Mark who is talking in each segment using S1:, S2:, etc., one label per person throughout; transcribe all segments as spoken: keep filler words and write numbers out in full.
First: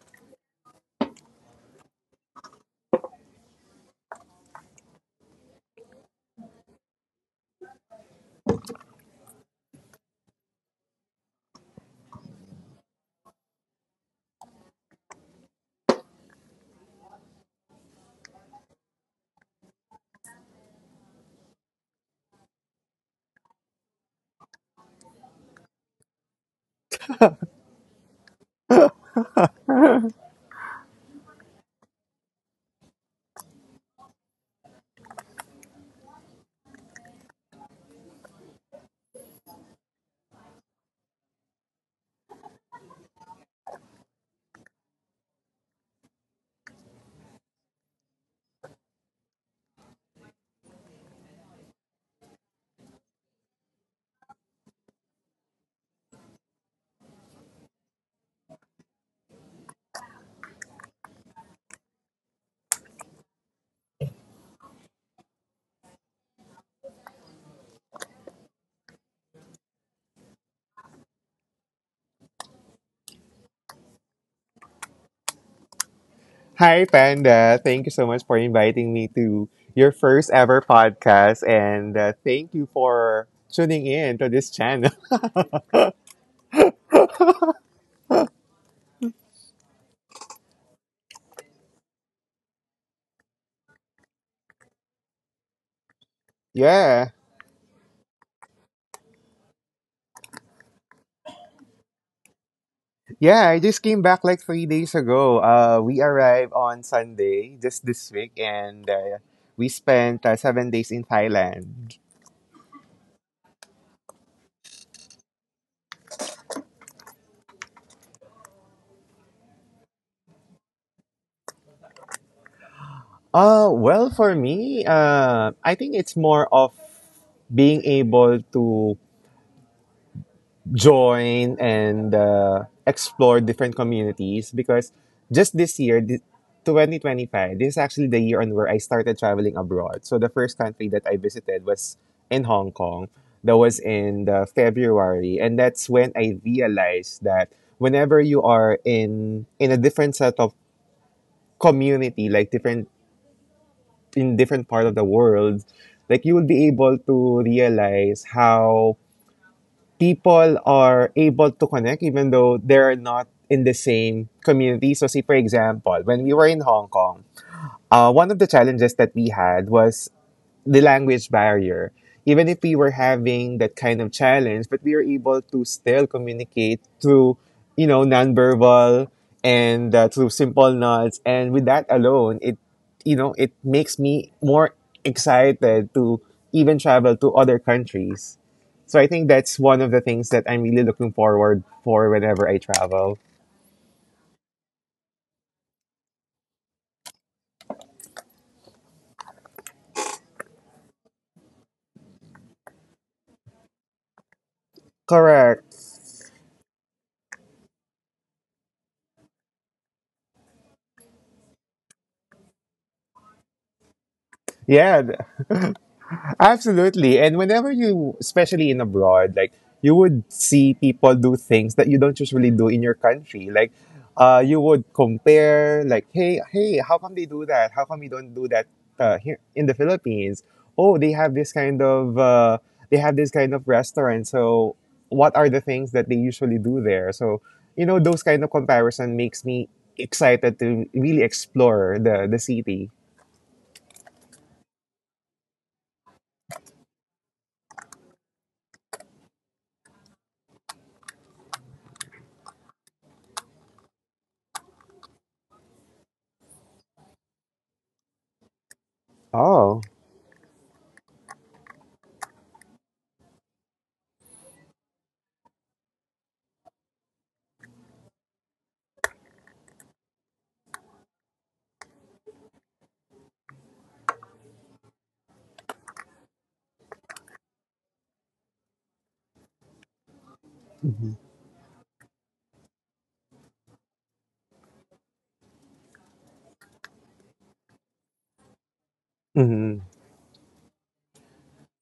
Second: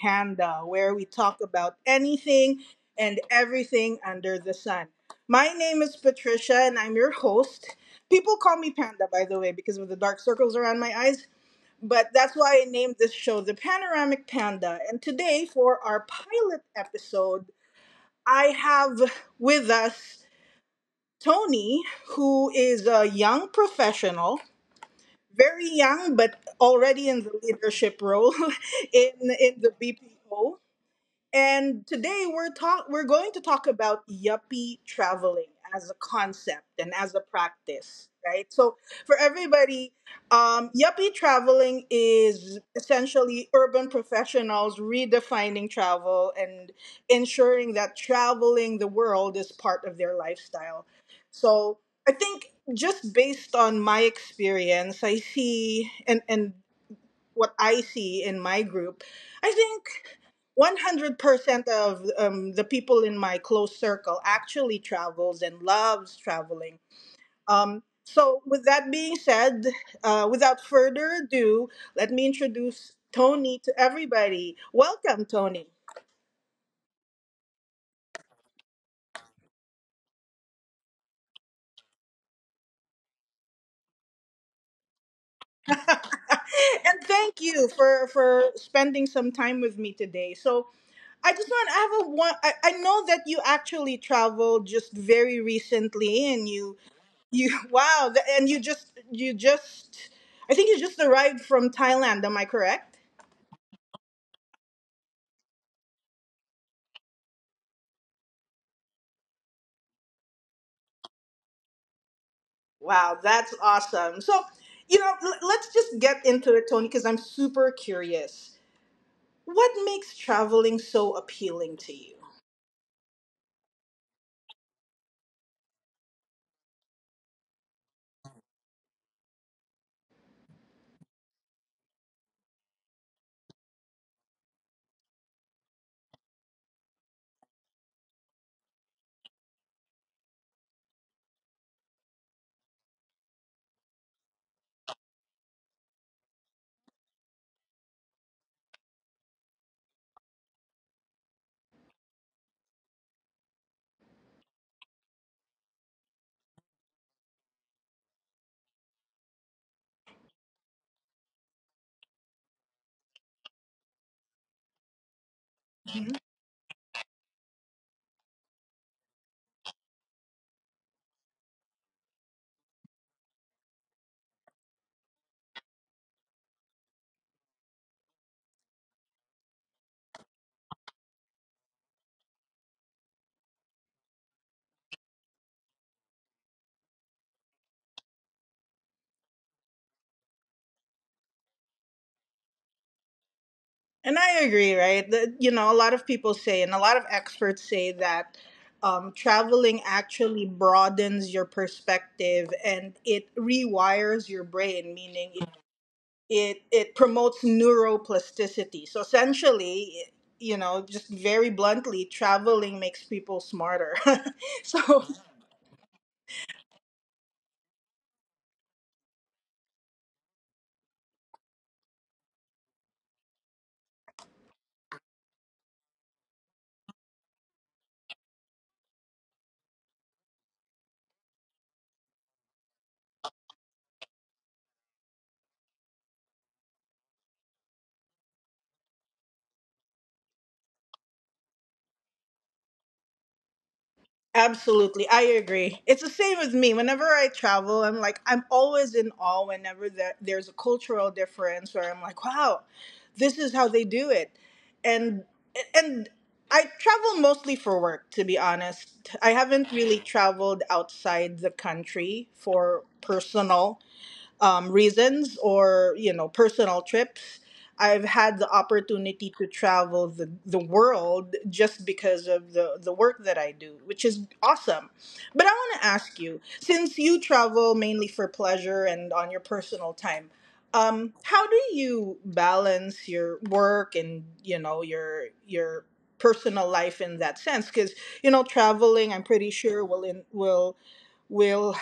S1: Panda, where we talk about anything and everything under the sun. My name is Patricia, and I'm your host. People call me Panda, by the way, because of the dark circles around my eyes, but that's why I named this show the Panoramic Panda. And today, for our pilot episode, I have with us Tony, who is a young professional, very young, but already in the leadership role in in the B P O. And today we're talk we're going to talk about yuppie traveling as a concept and as a practice, right? So for everybody, um, yuppie traveling is essentially urban professionals redefining travel and ensuring that traveling the world is part of their lifestyle. So I think, just based on my experience, I see and and what I see in my group, I think one hundred percent of um, the people in my close circle actually travels and loves traveling. Um, so, with that being said, uh, without further ado, let me introduce Tony to everybody. Welcome, Tony.
S2: Hi, Panda. Thank you so much for inviting me to your first ever podcast. And uh, thank you for tuning in to this channel.
S1: And thank you for for spending some time with me today. So I just want to have a one. I, I know that you actually traveled just very recently, and you
S2: Yeah.
S1: You wow, th- and you just you just I think you just arrived from Thailand, am I correct?
S2: Yeah, I just came back like three days ago. Uh, we arrived on Sunday, just this week, and uh, we spent uh, seven days in Thailand.
S1: Wow, that's awesome. So, you know, l- let's just get into it, Tony, because I'm super curious. What makes traveling so appealing to you?
S2: Uh, well, for me, uh, I think it's more of being able to join and uh, explore different communities because just this year, thi- twenty twenty-five, this is actually the year on where I started traveling abroad. So the first country that I visited was in Hong Kong. That was in the February, and that's when I realized that whenever you are in in a different set of community, like different in different part of the world, like you will be able to realize how people are able to connect even though they're not in the same community. So, say for example,
S1: Mhm.
S2: when we were in Hong Kong, uh, one of the challenges that we had was the language barrier. Even if we were having that kind of challenge, but we were able to still communicate through, you know, nonverbal and uh, through simple nods. And with that alone, it, you know, it makes me more excited to even travel to other countries. So I think that's one of the things that I'm really looking forward for whenever I travel.
S1: And I agree, right? That, you know, a lot of people say and a lot of experts say that um, traveling actually broadens your perspective and it rewires your brain, meaning it
S2: Correct.
S1: it it promotes neuroplasticity. So essentially, you know, just very bluntly, traveling makes people smarter.
S2: Yeah.
S1: So
S2: Absolutely. And whenever you, especially in abroad, like you would see people do things that you don't usually do in your country. Like, uh, you would compare, like, hey, hey, how come they do that? How come we don't do that uh, here in the Philippines? Oh, they have this kind of, uh, they have this kind of restaurant. So, what are the things that they usually do there? So, you know, those kind of comparison makes me excited to really explore the the city.
S1: absolutely, I agree. It's the same with me. Whenever I travel, I'm like I'm always in awe whenever that there's a cultural difference where I'm like, wow, this is how they do it. And and I travel mostly for work, to be honest. I haven't
S2: Oh.
S1: really traveled outside the country for personal um, reasons, or, you know, personal trips. I've had the opportunity to travel the, the world just because of the, the work that I do, which is awesome. But I want to ask you, since you travel mainly for pleasure and on your personal time, um, how do you balance your work and, you know, your your personal life in that sense, because, you know, traveling, I'm pretty
S2: Hmm.
S1: sure, will in, will will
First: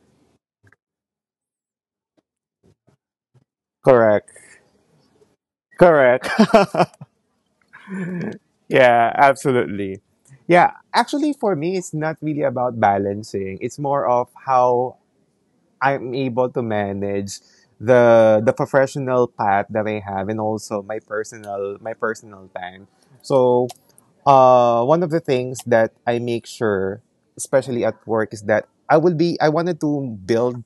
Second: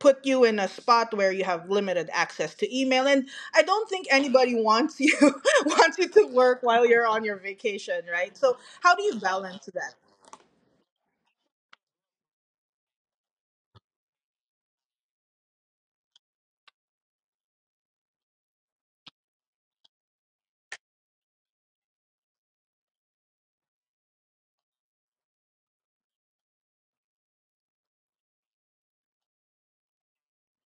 S1: put you in a spot where you have limited access to email, and I don't think
S2: Correct.
S1: anybody wants you wants you to
S2: Correct.
S1: work while you're on your vacation, right? So how do
S2: Yeah,
S1: you balance that?
S2: absolutely. Yeah, actually, for me, it's not really about balancing. It's more of how I'm able to manage the the professional path that I have, and also my personal my personal time. So, uh, one of the things that I make sure, especially at work, is that I will be. I wanted to build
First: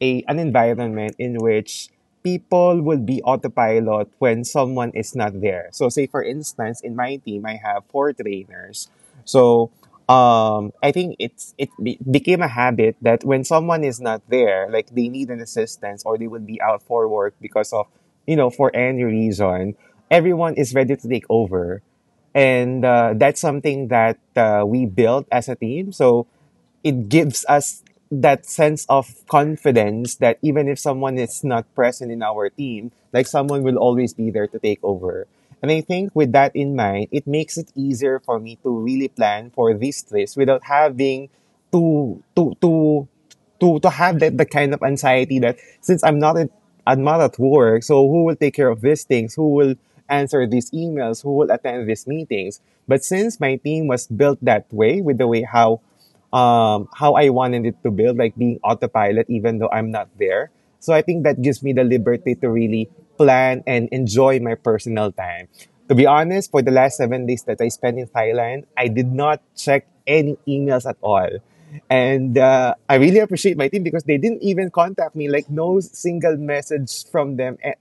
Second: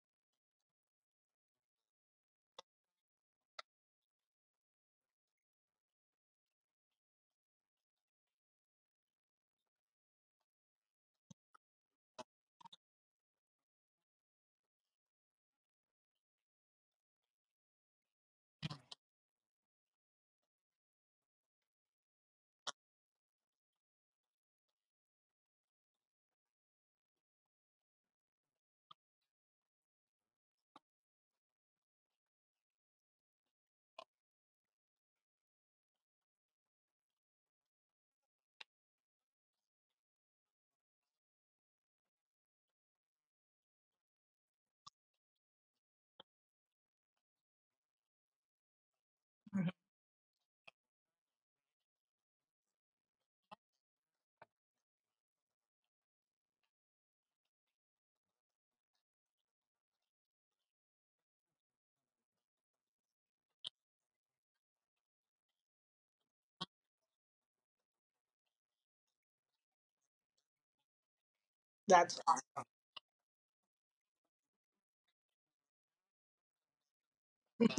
S2: a an environment in which people will be autopilot when someone is not there. So say for instance, in my team I have four trainers. So um, I think it's it be- became a habit that when someone is not there, like they need an assistance or they will be out for work because of you know for any reason, everyone is ready to take over, and uh, that's something that uh, we built as a team. So it gives us that sense of confidence that even if someone is not present in our team, like someone will always be there to take over. And I think with that in mind, it makes it easier for me to really plan for these trips without having to to to to to have that the kind of anxiety that since I'm not at I'm not at work, so who will take care of these things? Who
S1: Mhm.
S2: will answer these emails? Who will attend these meetings? But since my team was built that way, with the way how um how I wanted it to build, like being autopilot, even though I'm not there. So I think that gives me the liberty to really plan and enjoy my personal time. To be honest, for the last seven days that I spent in Thailand, I did not check any emails at all.
S1: That's
S2: And uh, I really appreciate my team because they didn't even contact me, like, no single message from them a-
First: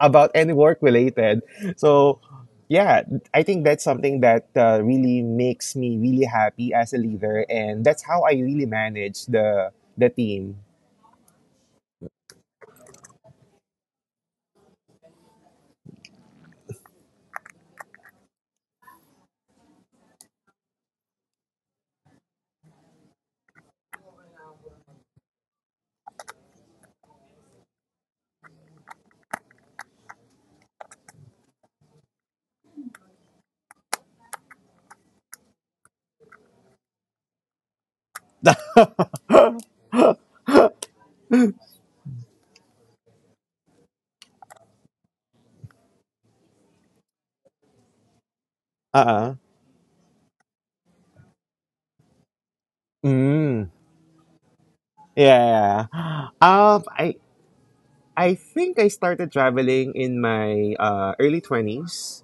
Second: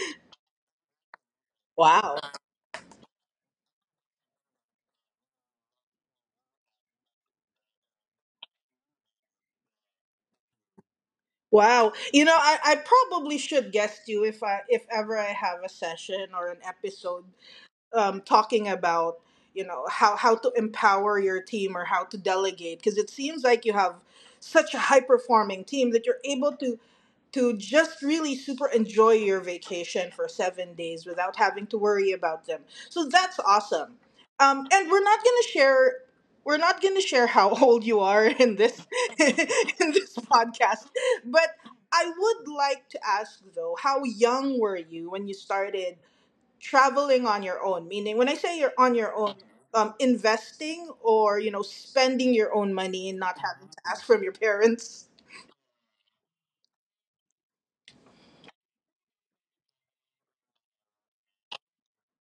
S2: about any work related.
S1: wow.
S2: So, yeah, I think that's something that uh, really makes me really happy as a leader. And that's how I really manage the, the team.
S1: Wow, you know, I, I probably should guest you if I if ever I have a session or an episode um, talking about, you know, how how to empower your team or how to delegate, because it seems like you have such a high performing team that you're able to to just really super enjoy your vacation for seven days without having to worry about them. So that's awesome. Um, and we're not gonna share we're not gonna share how old you are in this in
S2: Uh-uh.
S1: this podcast, but I would like to ask though, how young were you when you started traveling on your own? Meaning, when I say you're on your own, um, investing or, you know, spending your own money and not having
S2: Mm,
S1: to ask from your parents.
S2: yeah. Um, I I think I started traveling in my uh, early twenties.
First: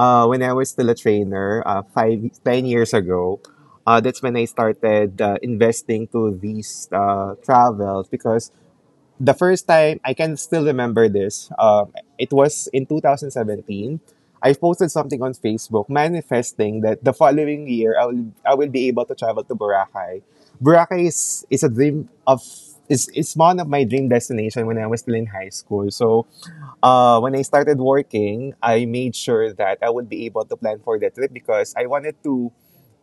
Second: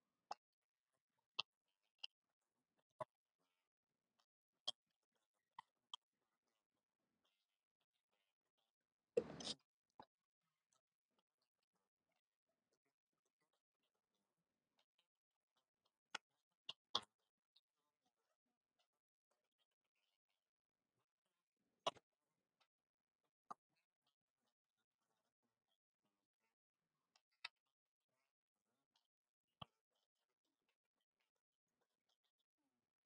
S2: uh, when I was still a trainer, uh, five, ten years ago, uh, that's when I started uh, investing to these uh, travels because the first time I can still remember this. Um, it was in two thousand seventeen. I posted something on Facebook manifesting that the following year I will I will be able to travel to Boracay. Boracay is is a dream of is is one of my dream destination when I was still in high school. So uh, when I started working, I made sure that I would be able to plan for that trip because I wanted to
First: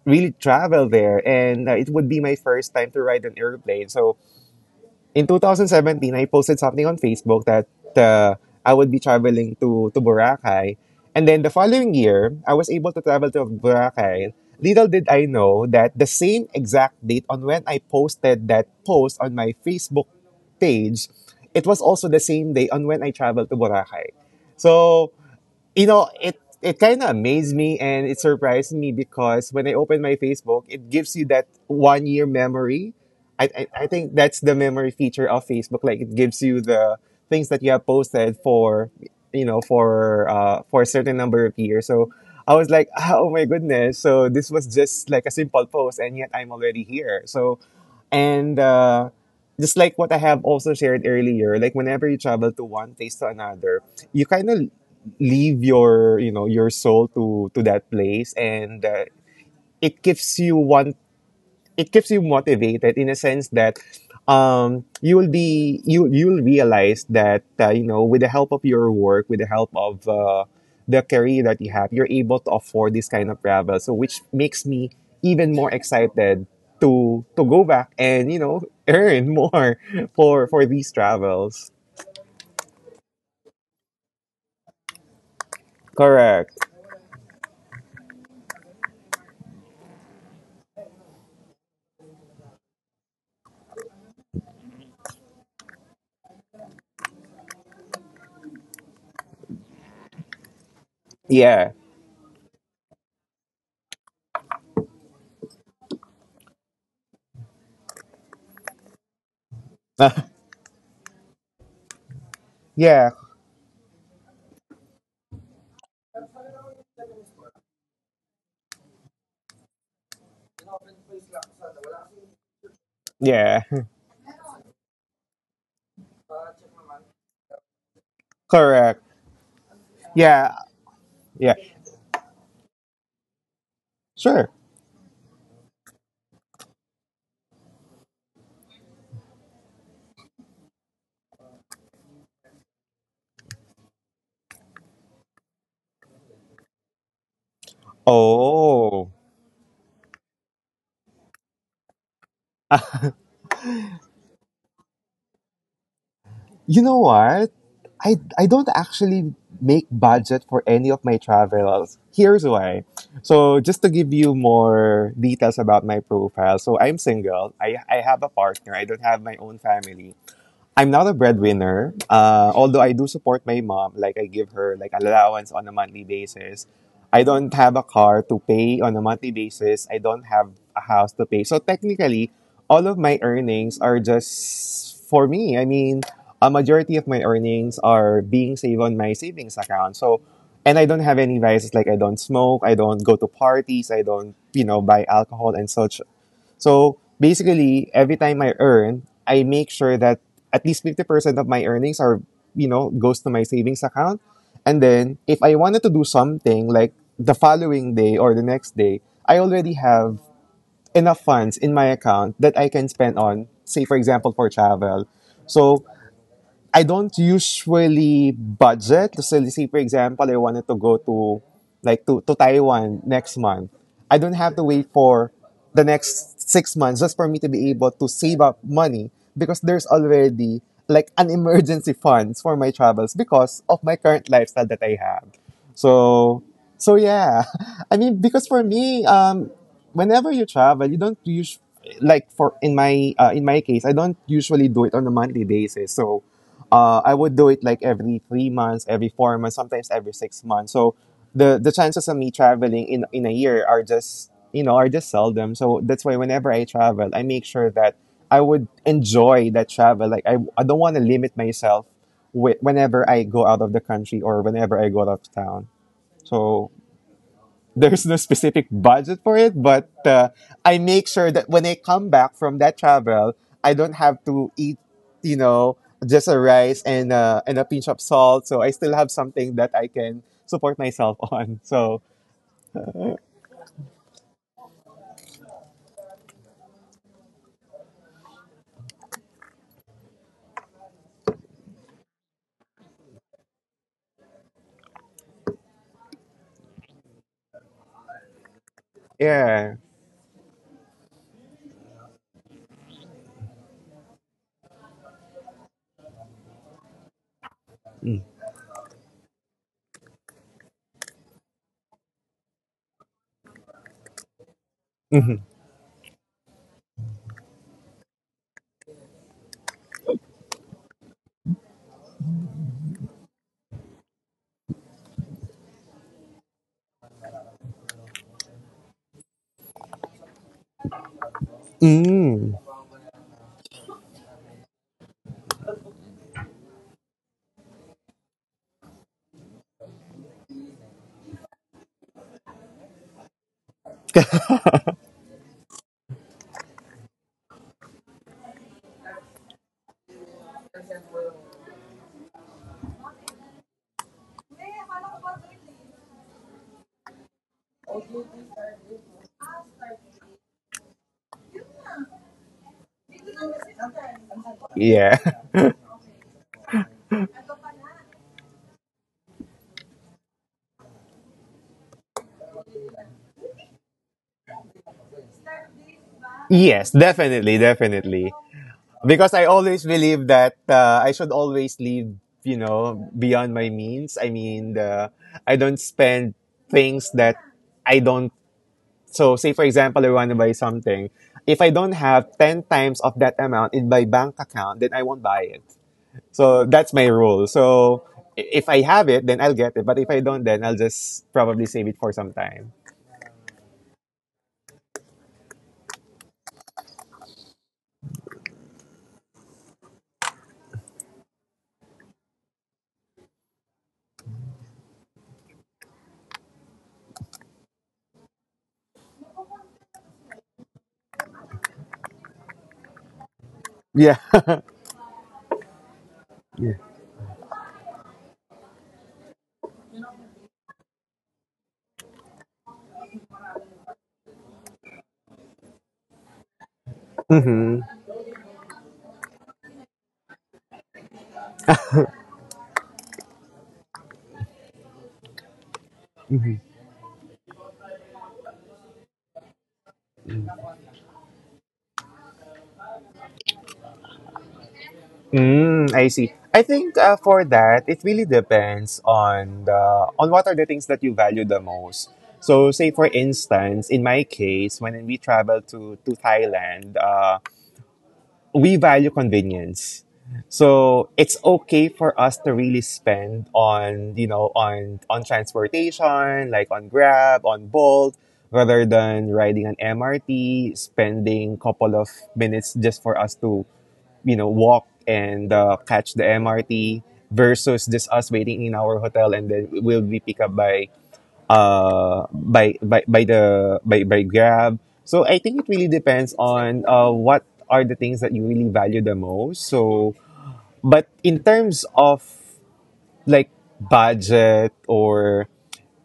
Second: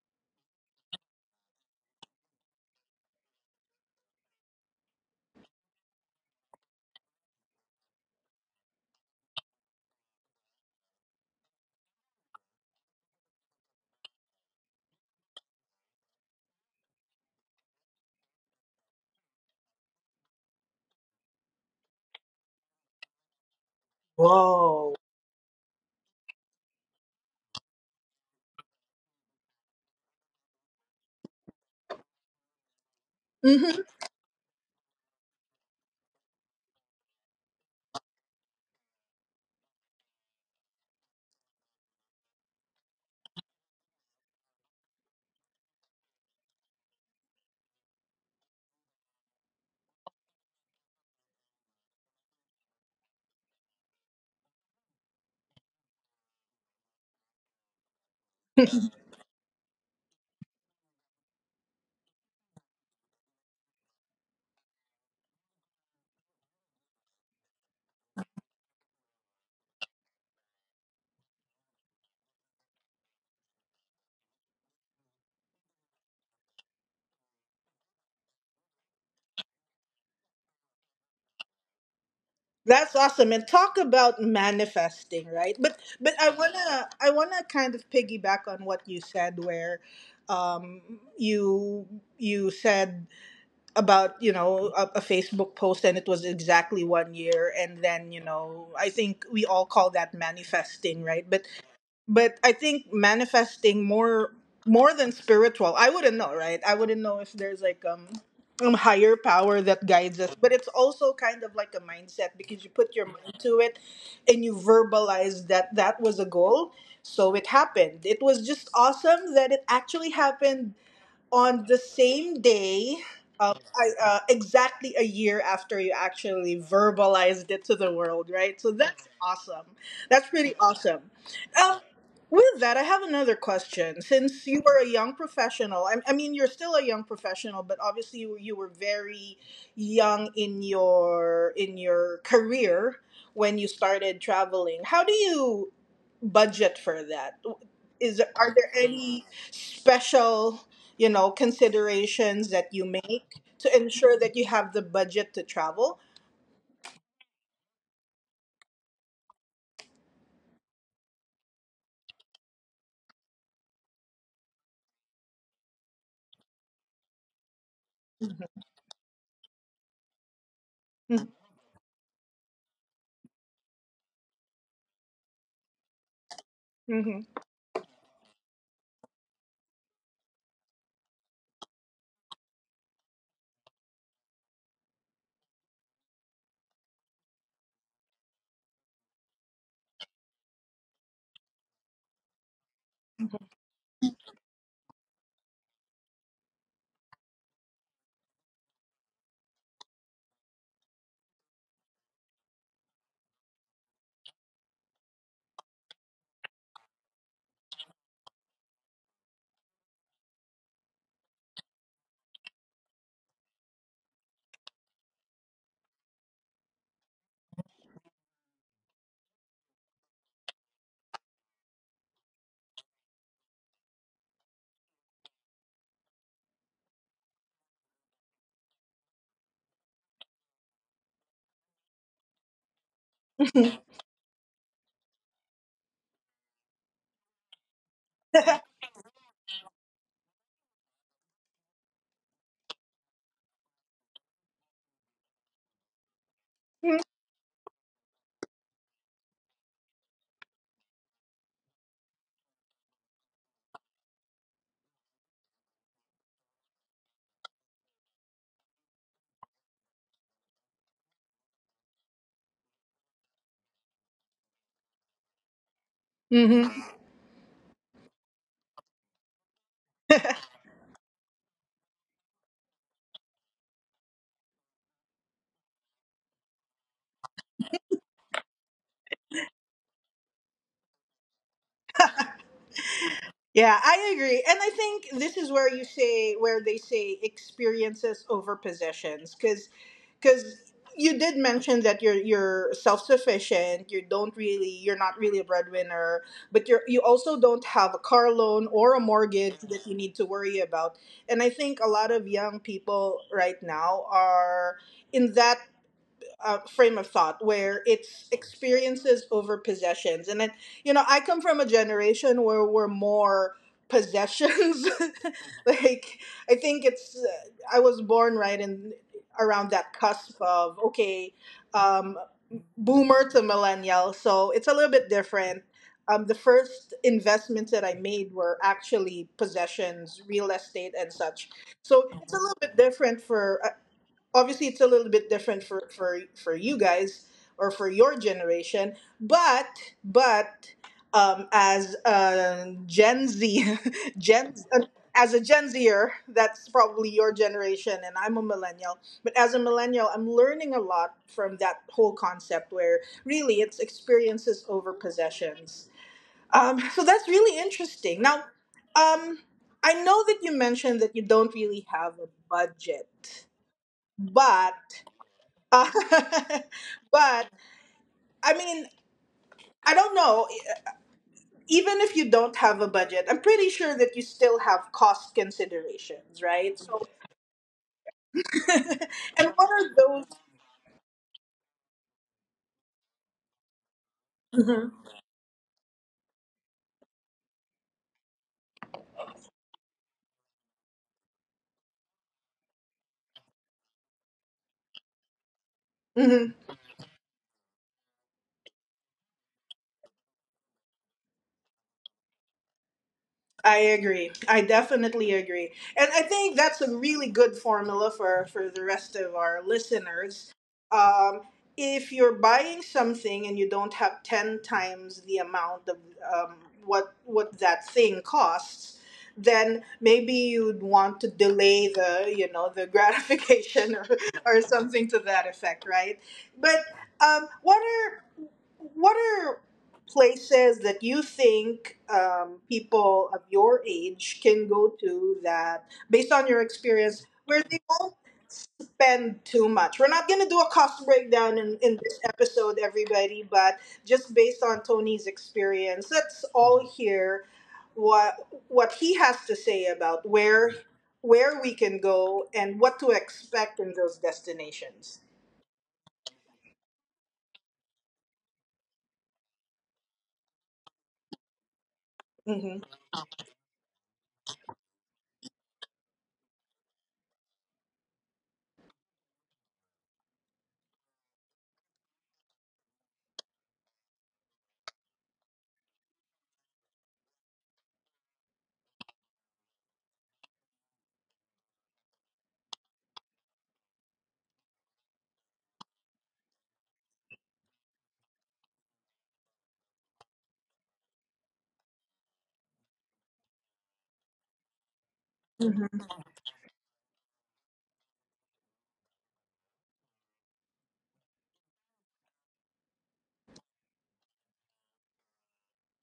S2: really travel there and uh, it would be my first time to ride an airplane. So in two thousand seventeen, I posted something on Facebook that uh, I would be traveling to, to Boracay. And then the following year, I was able to travel to Boracay. Little did I know that the same exact date on when I posted that post on my Facebook page, it was also the same day on when I traveled to Boracay.
S1: Whoa.
S2: So you know, it it kind of amazed me and it surprised me because when I opened my Facebook, it gives you that one year memory. I, I
S1: Hmm.
S2: I think that's the memory feature of Facebook. Like it gives you the things that you have posted for you know for uh for a certain number of years. So I was like, oh my goodness! So this was just like a simple post, and yet I'm already here. So and uh, just like what I have also shared earlier, like whenever you travel to one place to another, you kind of leave your you know your soul to to that place and uh, it keeps you one it keeps you motivated in a sense that um you will be you you'll realize that uh, you know with the help of your work with the help of uh, the career that you have you're able to afford this kind of travel so which makes me even more excited to to go back and you know earn more for for these travels.
S1: That's awesome. And talk about manifesting, right? But but I
S2: Correct.
S1: wanna I wanna kind of piggyback on what you said where um you you said about, you know, a, a facebook post and it was exactly one year, and then, you know, I think we all call that manifesting, right? but
S2: Yeah.
S1: but I think manifesting more more than spiritual. I wouldn't know, right? I wouldn't know if there's like um um higher power that guides us, but it's also kind of like a mindset because you put your
S2: Yeah.
S1: mind to it and you verbalize that that was a goal. So it happened. It was just awesome that it actually happened on the same day, um,
S2: Yeah.
S1: I, uh, exactly a year after you actually verbalized it to the world, right? So
S2: Correct.
S1: that's awesome. That's
S2: Yeah,
S1: pretty awesome.
S2: yeah,
S1: Um, with that, I have another question. Since
S2: sure.
S1: you were a young professional, I, I mean, you're still a young professional, but obviously you, you were very young in your in your career when you started traveling. How do you budget for that? Is are there
S2: Oh,
S1: any special? You know, considerations that you make to ensure that you have the budget to travel.
S2: you know what? I I don't actually make budget for any of my travels. Here's why. So just to give you more details about my profile. So I'm single. I I have a
S1: Hmm.
S2: partner. I don't have my own family. I'm not a breadwinner. Uh, although I do support my mom, like I give her like allowance on a monthly basis. I don't have a car to pay on a monthly basis. I don't have a house to pay. So technically, all of my earnings are just for me. I mean, a majority of my earnings are being saved on my savings account. So, and I don't have any vices like I don't smoke, I don't go to parties, I don't, you know, buy alcohol and such, so basically, every time I earn, I make sure that at least fifty percent of my earnings are, you know, goes to my savings account. And then if I wanted to do something like the following day or the next day, I already have enough funds in my account that I can spend on, say, for example, for travel. So I don't usually budget. So let's say, for example, I wanted to go to like to, to Taiwan next month. I don't have to wait for the next six months just for me to be able to save up money because there's already like an emergency funds for my travels because of my current lifestyle that I have. So so yeah. I mean because for me, um whenever you travel, you don't use like for in my uh, in my case, I don't usually do it on a monthly basis. So uh, I would do it like every three months, every four months, sometimes every six months. So the the chances of me traveling in in a year are just you know are just seldom. So that's why whenever I travel, I make sure that I would enjoy that travel. Like I I don't want to limit myself whe- whenever I go out of the country or whenever I go out of town.
S1: Hmm.
S2: So there's no specific budget for it, but uh, I make sure that when I come back from that travel, I don't have to eat, you know, just a rice and uh, and a pinch of salt. So I still have something that I can support myself on. So
S1: Yeah, I agree. And I think this is where you say, where they say, experiences over possessions. Because you did mention that you're you're self-sufficient, you don't really, you're not really a breadwinner, but you're you also don't have a car loan or a mortgage
S2: yeah.
S1: that you need to worry about. And I think a lot of young people right now are in that uh, frame of thought where
S2: Mm.
S1: it's experiences over possessions. And then, you know, I come from a generation where we're more possessions.
S2: Mhm.
S1: Like, I think it's, uh, I was born right in around that cusp of, okay, um, boomer to millennial. So it's a little bit different. Um, the first investments that I made were actually possessions, real estate, and such. So it's a
S2: Mm.
S1: little bit different for, obviously it's a little bit different for for for you guys or for your generation, but but um as a gen z gen as a gen zer, that's probably your generation, and I'm a millennial. But as a millennial, I'm learning a lot from that whole concept where really it's experiences over possessions. Um, so that's really interesting. Now um I know that you mentioned that you don't really have a budget, but
S2: Yeah.
S1: uh, but I mean, I don't know. E, even if you don't have a budget, I'm pretty sure that you still have cost considerations, right?
S2: Yes,
S1: So,
S2: definitely, definitely. Because I
S1: and what
S2: always
S1: are those?
S2: believe that uh, I should always leave, you know, beyond my means. I mean,
S1: Mhm.
S2: the, I don't spend things that I don't so say for example, I want to buy something. If I don't have ten times of that amount in my bank account, then I won't buy it.
S1: Mhm.
S2: So that's my rule. So i- if I have it, then I'll get it. But if I don't, then I'll just probably save it for some time.
S1: I agree. I definitely agree. And I think that's a really good formula for for the rest of our listeners. Um, if you're buying something and you don't have ten times the amount of um, what, what that thing costs, then maybe you'd want to delay the, you know, the gratification or,
S2: Yeah.
S1: or something to that effect, right?
S2: yeah.
S1: But um, what are what are places that you think um, people of your age can go to that, based on your experience, where they
S2: Mm-hmm.
S1: won't spend too much. We're not going to do a cost breakdown in, in this episode, everybody, but just based on Tony's experience, let's all hear what what he has to say about where where we can go and what to expect in those destinations.
S2: Mm, I see. I think uh, for that, it really depends on the on what are the things that you value the most. So,
S1: Mm-hmm.
S2: say for instance, in my case, when we traveled to to Thailand, uh, we value convenience. So it's okay for us to really spend on, you know, on on transportation, like on Grab, on Bolt, rather than riding an M R T, spending couple of minutes just for us to, you know, walk and uh, catch the M R T versus just us waiting in our hotel and then we'll be picked up by uh, by, by, by the by, by Grab. So I think it really
S1: Mm-hmm.
S2: depends on uh, what are the things that you really value the most. So, but in terms of like budget or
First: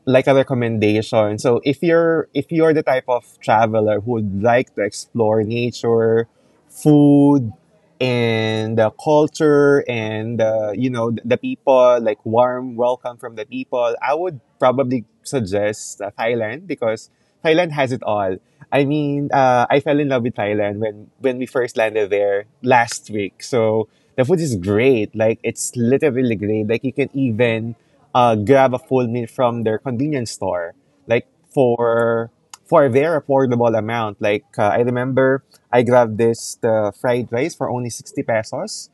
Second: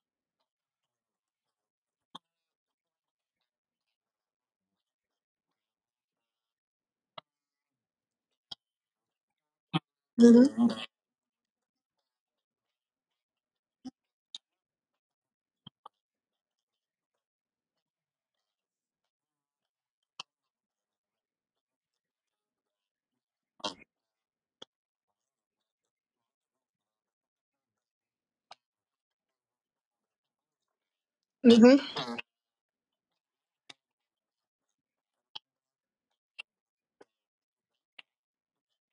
S2: like a recommendation. So if you're if you're the type of traveler who would like to explore nature, food, and the culture, and uh,
S1: Mm-hmm.
S2: you know the, people, like warm welcome from the people, I would probably suggest uh, Thailand because Thailand has it all. I mean, uh, I fell in love with Thailand when when we first landed there last week. So the food is great. Like it's literally great. Like you can even uh, grab a full meal from their convenience store, like
S1: Mm-hmm.
S2: for for a very affordable amount. Like uh, I remember, I grabbed this the fried rice for only sixty pesos,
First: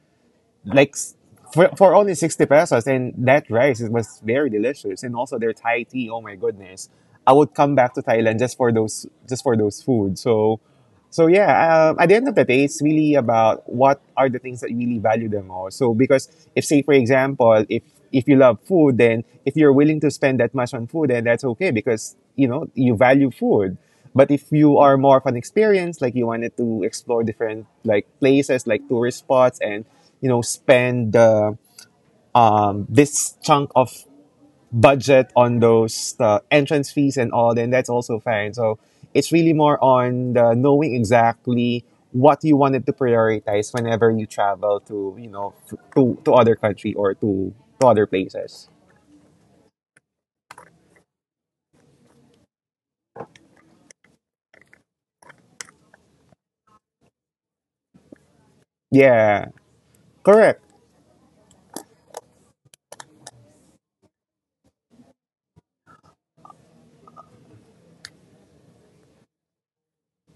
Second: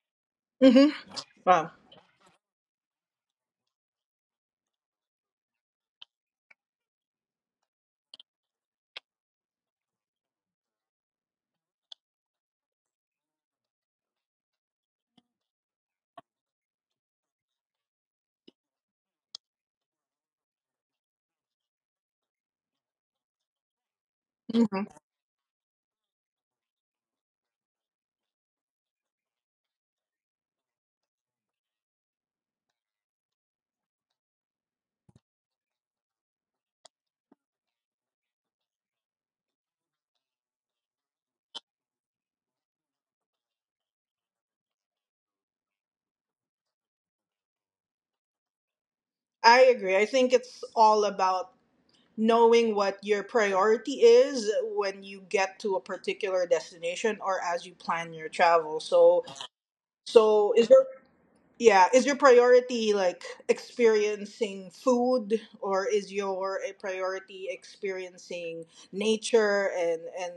S1: Mm-hmm.
S2: like s- for
S1: Wow.
S2: for only sixty pesos, and that rice it was very delicious. And also their Thai tea. Oh my goodness, I would come back to Thailand just for those just for those food. So. So yeah, um, at the end of the day, it's really about what are the things that you really value the most. So because if say for example, if if you love food, then if you're willing to spend that much on food, then that's okay because you know you value food. But if you
S1: Mm-hmm.
S2: are more of an experience, like you wanted to explore different like places, like tourist spots, and you know spend the um, this chunk of budget on those uh, entrance fees and all, then that's also fine. So it's really more on the knowing exactly what you wanted to prioritize whenever you travel to you know f- to to other country or to to other places.
S1: I agree. I think it's all about knowing what your priority is when you get to a particular destination or as you plan your travel. So,
S2: Yeah,
S1: so
S2: correct.
S1: is there, yeah, is your priority like experiencing food, or is your a priority experiencing nature and and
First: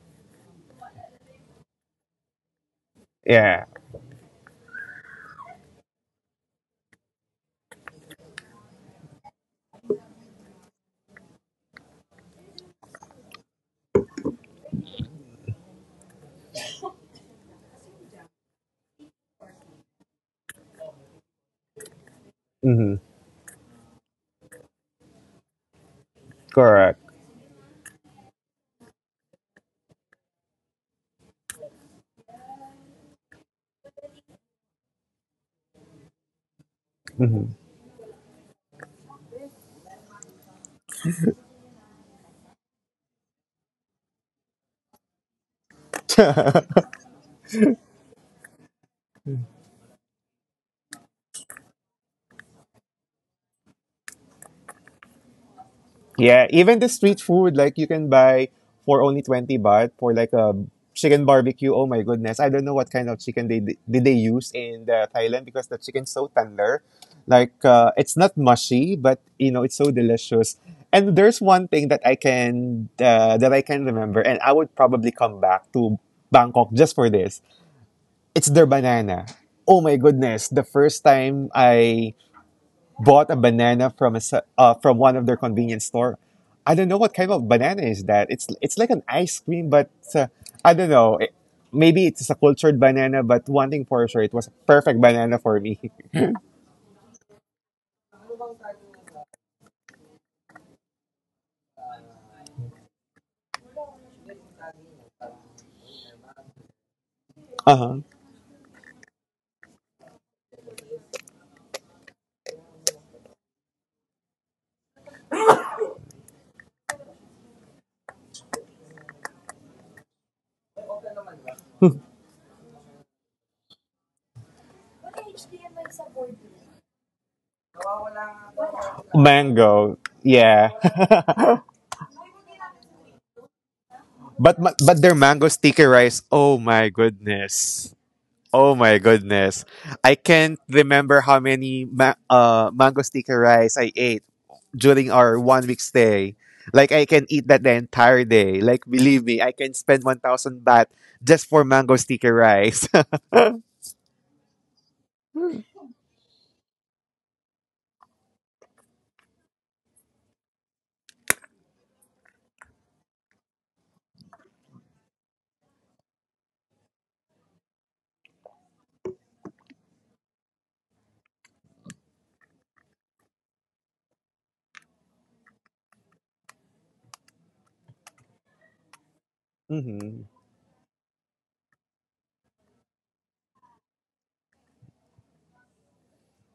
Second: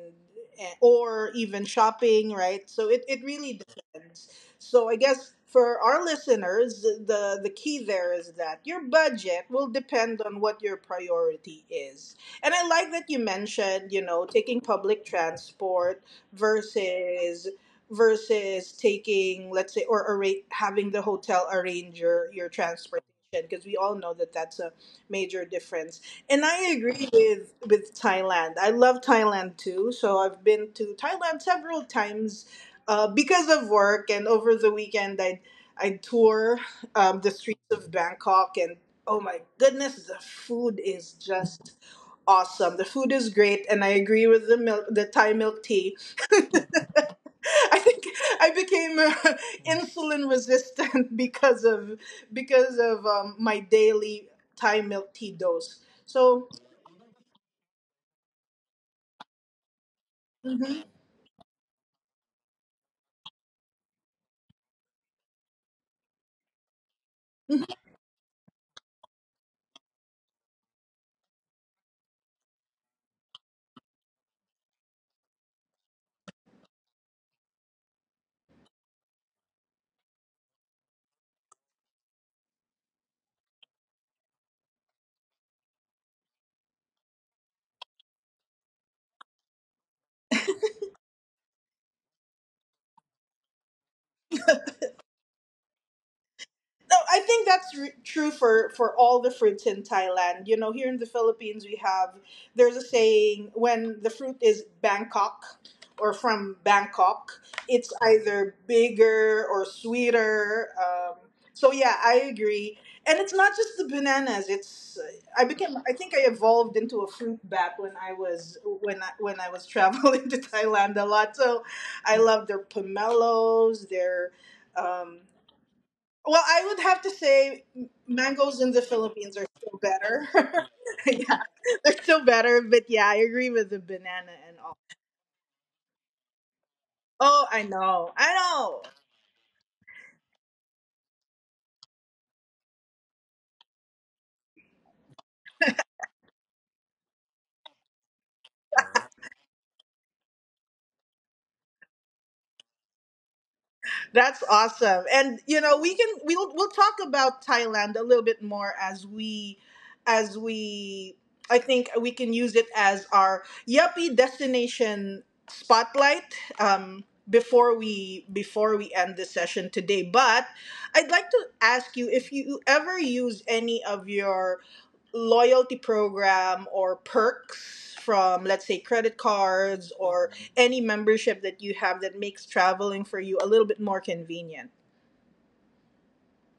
S1: and- or even shopping, right? So it, it really
S2: Yeah,
S1: depends. So I guess for our listeners, the the key there is that your budget will depend on what your priority is. And I like that you mentioned, you know, taking public transport versus versus taking, let's say, or arra- having the hotel arrange your, your
S2: mm-hmm.
S1: transportation, because we all know that that's a major difference. And I agree
S2: Correct.
S1: with with Thailand, I love Thailand too, so I've been to Thailand several times, uh, because of work, and over the weekend I i tour um, the streets of Bangkok, and oh my goodness, the food is just awesome, the food is great. And I agree with the milk the Thai milk tea.
S2: Mm-hmm.
S1: I think I became uh, insulin resistant because of because of um, my daily Thai milk tea dose.
S2: Yeah,
S1: So.
S2: even the street food, like you can buy for only twenty baht for like a chicken barbecue. Oh my goodness. I don't know what kind of chicken they did they use in the Thailand because the chicken's so tender. Like uh, it's not mushy, but you know, it's so delicious. And there's one thing that I can uh, that I can remember and I would probably come back to Bangkok just for this. It's their banana. Oh my goodness. The first time I bought a banana from a se- uh, from one of their convenience store. I don't know what kind of banana is that. It's it's like an ice cream, but uh, I don't know. It- maybe it's a cultured banana, but one thing for sure, it was a perfect banana for me.
S1: No, I think that's r true for for all the fruits in Thailand. You know, here in the Philippines, we have, there's a saying, when the fruit is Bangkok or from Bangkok, it's
S2: uh-huh.
S1: either bigger or sweeter. Um, so yeah, I agree. And it's not just the bananas. It's, I became, I think I evolved into a fruit bat when I was when I when I was traveling to Thailand a lot. So I love their pomelos, their um, well, I would have to say mangoes in the Philippines are still
S2: Mango,
S1: better.
S2: yeah.
S1: Yeah, they're still better. But yeah, I agree with the banana and
S2: But ma-
S1: all.
S2: but their mango sticky rice, oh my
S1: Oh, I
S2: goodness.
S1: know, I
S2: Oh
S1: know.
S2: my goodness. I can't remember how many ma- uh, mango sticky rice I ate during our one week stay. Like, I can eat that the entire day. Like, believe me, I can spend one thousand baht just for mango sticky rice.
S1: That's awesome. And you know, we can we'll we'll talk about Thailand a little bit more as we as we I think we can use it as our yuppie destination spotlight um before we before we end the session today. But I'd like to ask you if you ever use any of your loyalty program or perks from, let's say, credit cards or
S2: Mhm.
S1: any membership that you have that makes traveling for you a little bit more convenient.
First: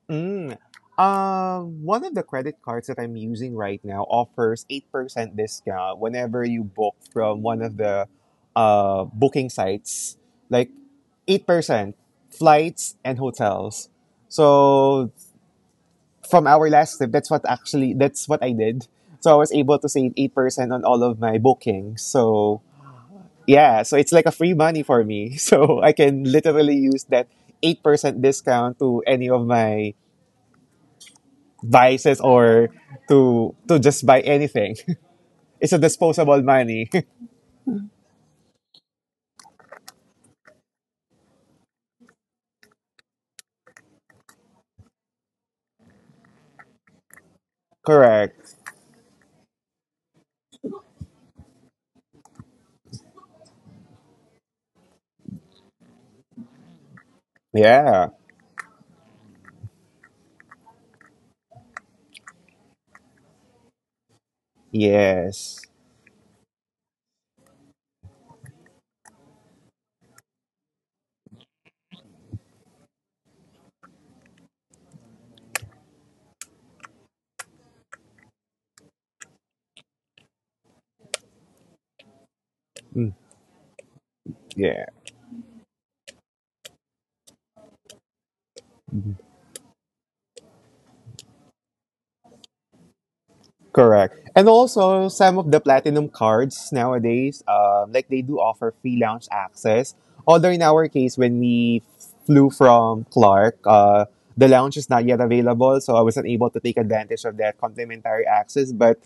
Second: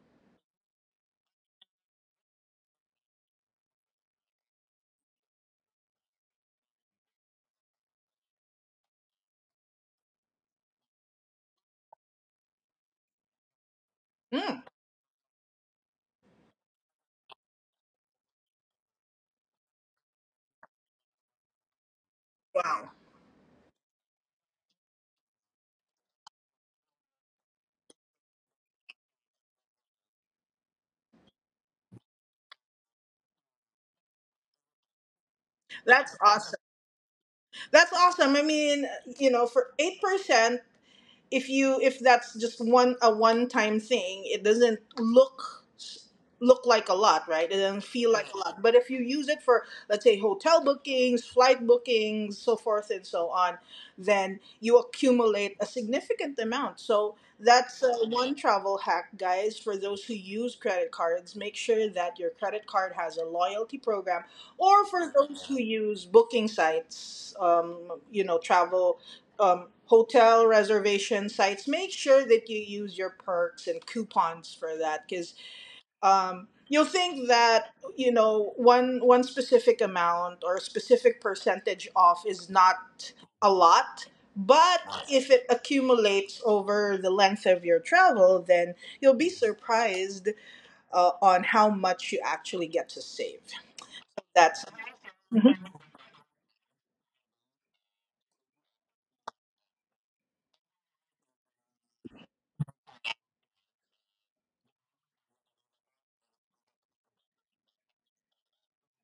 S2: Mm. Uh, one of the credit cards that I'm using right now offers eight percent discount whenever you book from one of the uh, booking sites, like eight percent flights and hotels.
S1: Mm,
S2: So from our last trip, that's what actually that's what I did. So I was able to save eight percent on all of my bookings. So
S1: wow,
S2: yeah, so it's like a free money for me. So I can literally use that eight percent discount to any of my vices or to to just buy anything. it's a
S1: that's
S2: disposable
S1: awesome.
S2: money.
S1: That's awesome. I mean, you know, for eight percent, if you if that's just one a one time thing, it doesn't look look like a lot, right? It doesn't feel like a
S2: Correct.
S1: lot, but if you use it for, let's say, hotel bookings, flight bookings, so forth and so on, then you accumulate a significant amount. So that's uh,
S2: Yeah.
S1: one travel hack, guys. For those who use credit cards, make sure that your credit card has a loyalty program, or for those who
S2: Yes.
S1: use booking sites, um, you know, travel, um, hotel reservation sites, make sure that you use your perks and coupons for that, because um, you'll think that, you know, one one specific amount or a specific percentage off is
S2: Mm.
S1: not a lot. But
S2: Yeah.
S1: if it accumulates over the length of your travel, then you'll be surprised uh, on how much you actually get to save.
S2: Correct. And
S1: That's
S2: also some of the platinum cards nowadays, um, like they do offer free lounge access. Although in our case, when we flew from Clark, uh, the lounge is not yet available, so I wasn't able to take advantage of that complimentary access. But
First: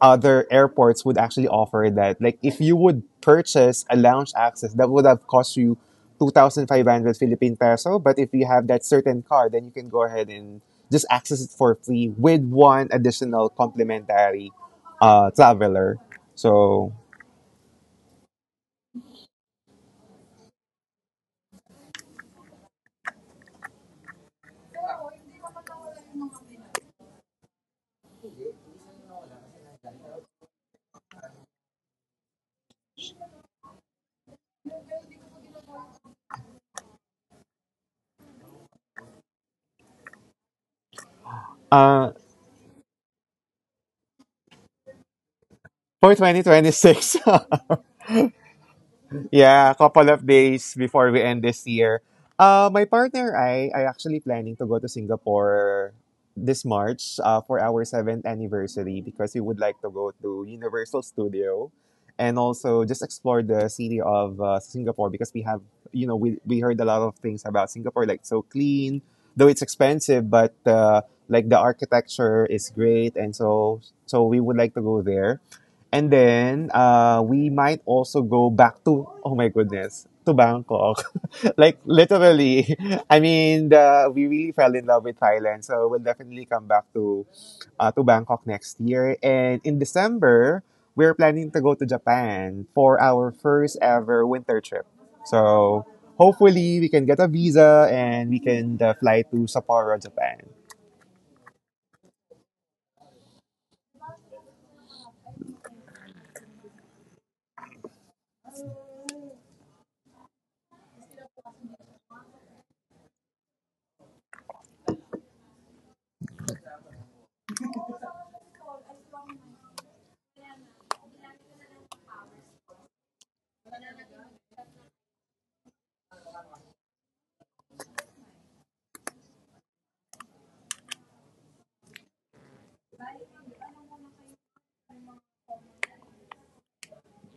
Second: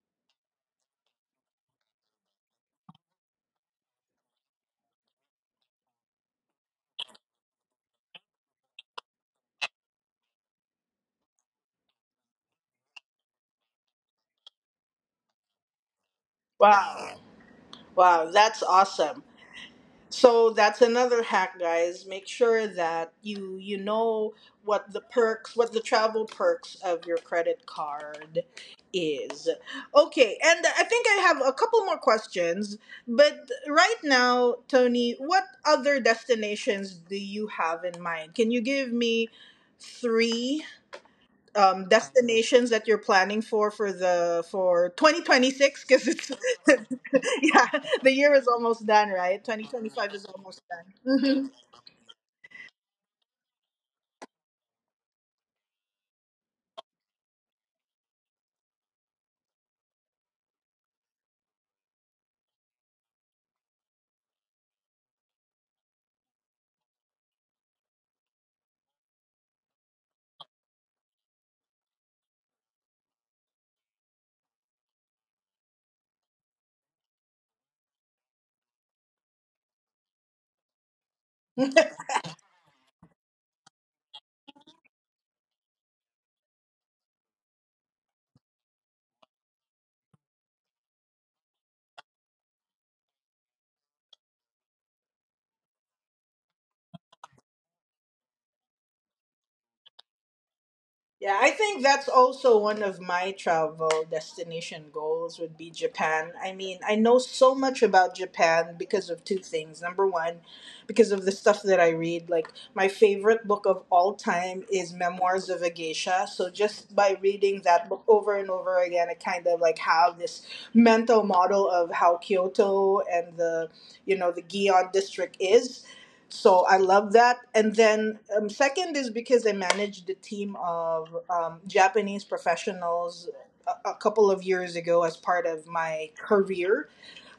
S2: other airports would actually offer that. Like if you would purchase a lounge access, that would have cost you two thousand five hundred Philippine peso. But if you have that certain card, then you can go ahead and just access it for free with one additional complimentary uh, traveler. So
S1: wow, wow, that's awesome. So that's another hack, guys. Make sure that you you know, what the perks, what the travel perks of your credit card is. Okay, and I think I have a couple more questions, but right now, Tony, what other destinations do you have in mind? Can you give me three um,
S2: uh,
S1: destinations that you're planning for for the for twenty twenty-six, because
S2: for
S1: it's
S2: twenty twenty-six,
S1: yeah, the year is almost done, right?
S2: yeah, a couple
S1: twenty twenty-five
S2: of
S1: is almost
S2: days before we end
S1: done.
S2: this year. Uh, my partner and I are actually planning to go to Singapore this March uh, for our seventh anniversary because we would like to go to Universal Studio and also just explore the city of uh, Singapore because we have, you know, we, we heard a lot of things about Singapore, like so clean, though it's expensive, but uh, like the architecture is great. And so, so we would like to go there. And then uh, we might also go back to, oh my goodness, to Bangkok. like literally, I mean, the, we really fell in love with Thailand. So we'll definitely come back to, uh, to Bangkok next year. And in December, we're planning to go to Japan for our first ever winter trip. So hopefully we can get a visa and we can uh, fly to Sapporo, Japan.
S1: Yeah, I think that's also one of my travel destination goals would be Japan. I mean, I know so much about Japan because of two things. Number one, because of the stuff that I read. Like, my favorite book of all time is Memoirs of a Geisha. So, just by reading that book over and over again, I kind of like have this mental model of how Kyoto and the, you know, the Gion district is. So I love that. And then um, second is because I managed a team of um, Japanese professionals a, a couple of years ago as part of my career,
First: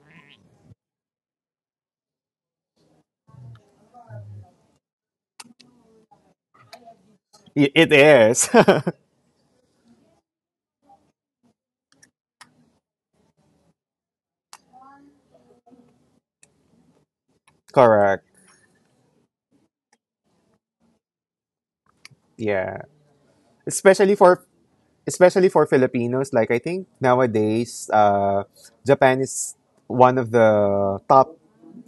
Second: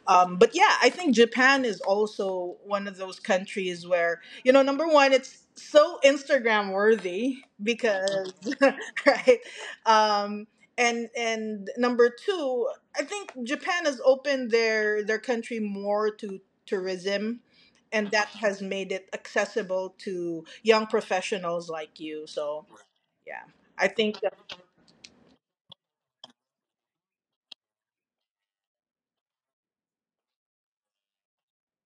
S1: um, but yeah, I think Japan is also one of those countries where, you know, number one, it's so Instagram worthy,
S2: Y- It
S1: because
S2: is.
S1: right? Um, and and number two, I think Japan has opened their their country more to tourism, and
S2: Correct.
S1: that has made it accessible to young professionals like you. So
S2: Yeah.
S1: yeah, I
S2: Especially
S1: think.
S2: for Especially for Filipinos, like I think nowadays, uh, Japan is one of the top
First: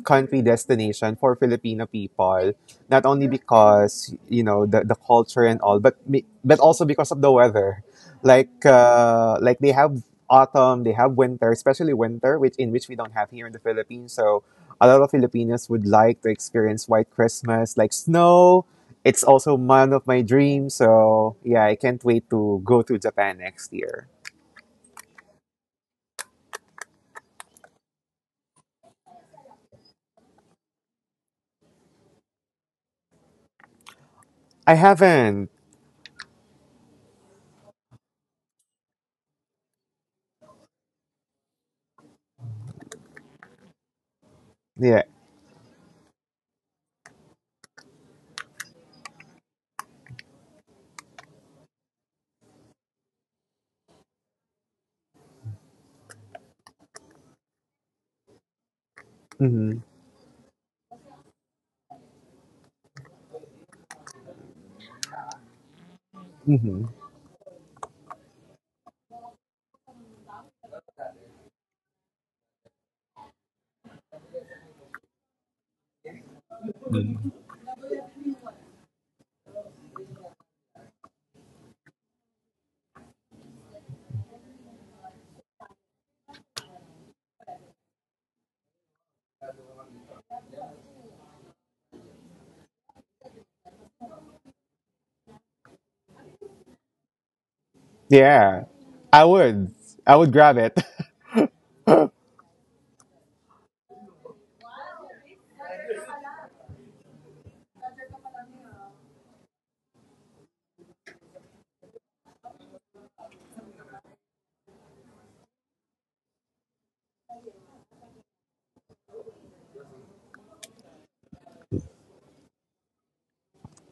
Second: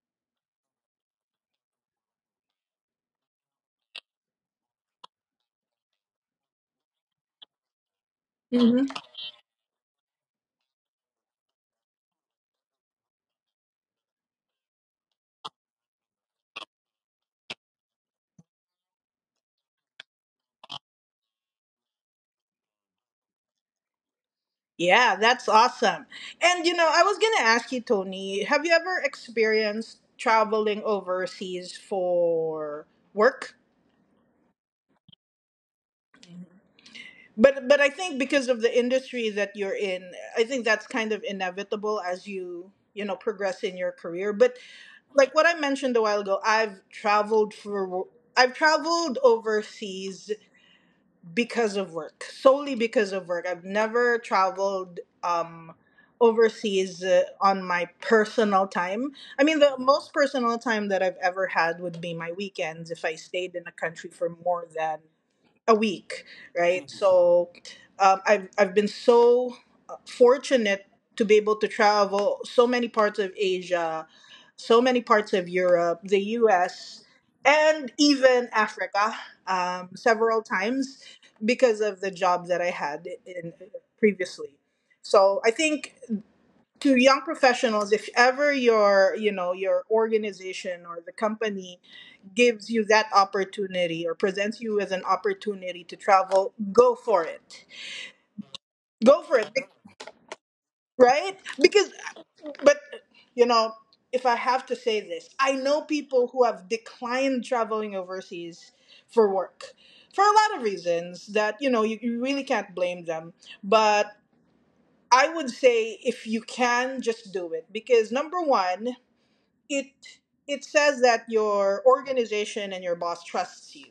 S2: country destination for Filipino people, not only because you know the, the culture and all, but mi- but also because of the weather. Like uh, like they have autumn, they have winter, especially winter, which in which we don't have here in the Philippines. So a lot of Filipinos would like to experience White Christmas, like snow. It's also one of my dreams. So yeah, I can't wait to go to Japan next year.
S1: Yeah, that's awesome. And you know, I was gonna ask you, Tony, have you ever experienced traveling overseas for work?
S2: I haven't.
S1: But but I think because of the industry that you're in, I think that's kind of inevitable as you, you know, progress in your career. But
S2: Yeah.
S1: like what I mentioned a while ago, I've traveled for wo- I've traveled overseas because of work, solely because of work. I've never traveled um, overseas uh, on my personal time. I mean, the
S2: Mm-hmm.
S1: most personal time that I've ever had would be my weekends if I stayed in a country for more than a week,
S2: Mm-hmm.
S1: right? Mhm. So um, I've I've been so uh, fortunate to be able to travel so many parts of Asia, so many parts of Europe, the U S, and even Africa um, several times because of the job that I had in previously. So I think to young professionals, if ever your, you know, your organization or the company gives you that opportunity or presents you as an opportunity to travel, go for it.
S2: Yeah,
S1: Go
S2: I
S1: for it,
S2: would. I would grab it.
S1: right? Because, but, you know, if I have to say this, I know people who have declined traveling overseas for work for a lot of reasons that, you know, you, you really can't blame them. But I would say if you can, just do it. Because number one, it it says that your organization and your boss trusts you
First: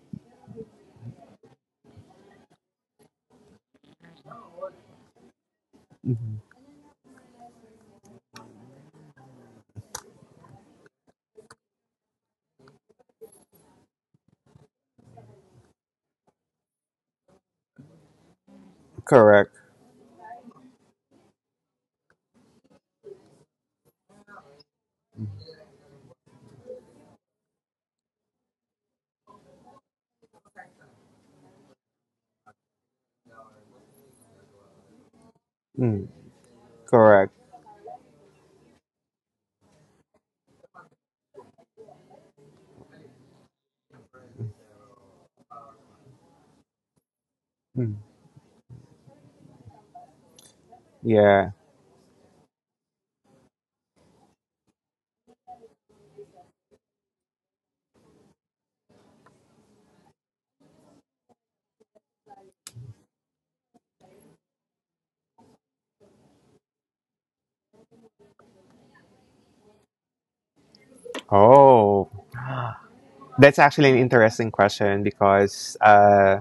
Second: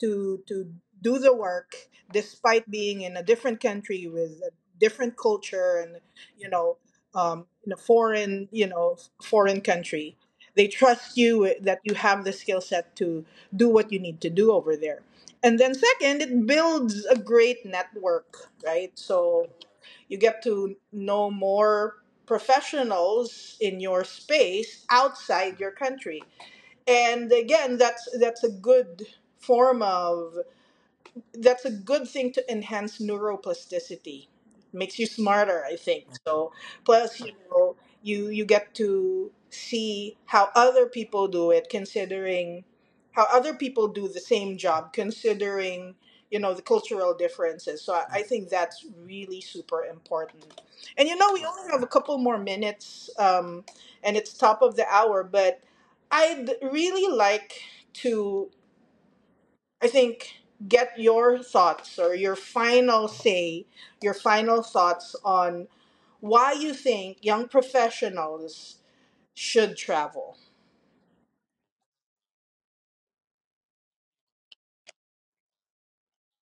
S1: to to do the work despite being in a different country with a different culture and,
S2: hmm.
S1: you know, um, in a foreign, you know, foreign country, they trust you that you have the skill set to do what you need to do over there. And then second, it builds a great network, right? So
S2: Correct.
S1: you get to know more professionals in your space outside your country, and again, that's that's a good form of, that's a good thing to enhance neuroplasticity. Makes you smarter, I think.
S2: Mm,
S1: So plus,
S2: correct.
S1: you know, you you get to see how other people do it, considering how other people do the same job, considering, you know, the cultural differences. So I,
S2: Mm.
S1: I think that's really super important. And you know, we
S2: Yeah.
S1: only have a couple more minutes, um, and it's top of the hour, but I'd really like to. I think get your thoughts or your final say, your final thoughts on why you think young professionals should travel.
S2: Oh, that's actually an interesting question because uh,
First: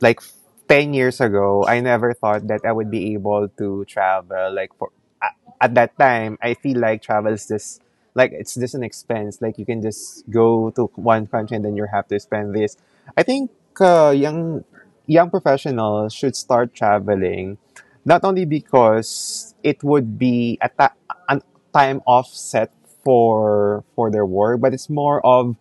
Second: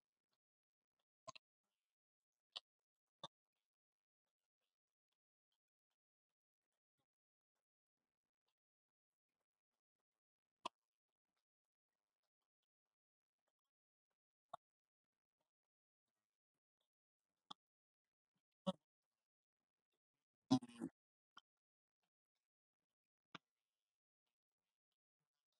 S2: like ten years ago, I never thought that I would be able to travel. Like for a- at that time, I feel like travel is just like it's just an expense. Like you can just go to one country and then you have to spend this. I think uh, young young professionals should start traveling, not only because it would be a, ta- a time offset for for their work, but it's more of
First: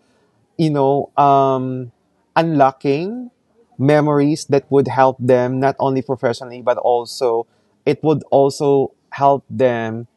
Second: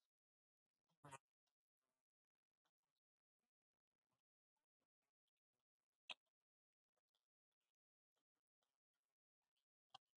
S2: you know, um, unlocking memories that would help them not only professionally but also it would also help them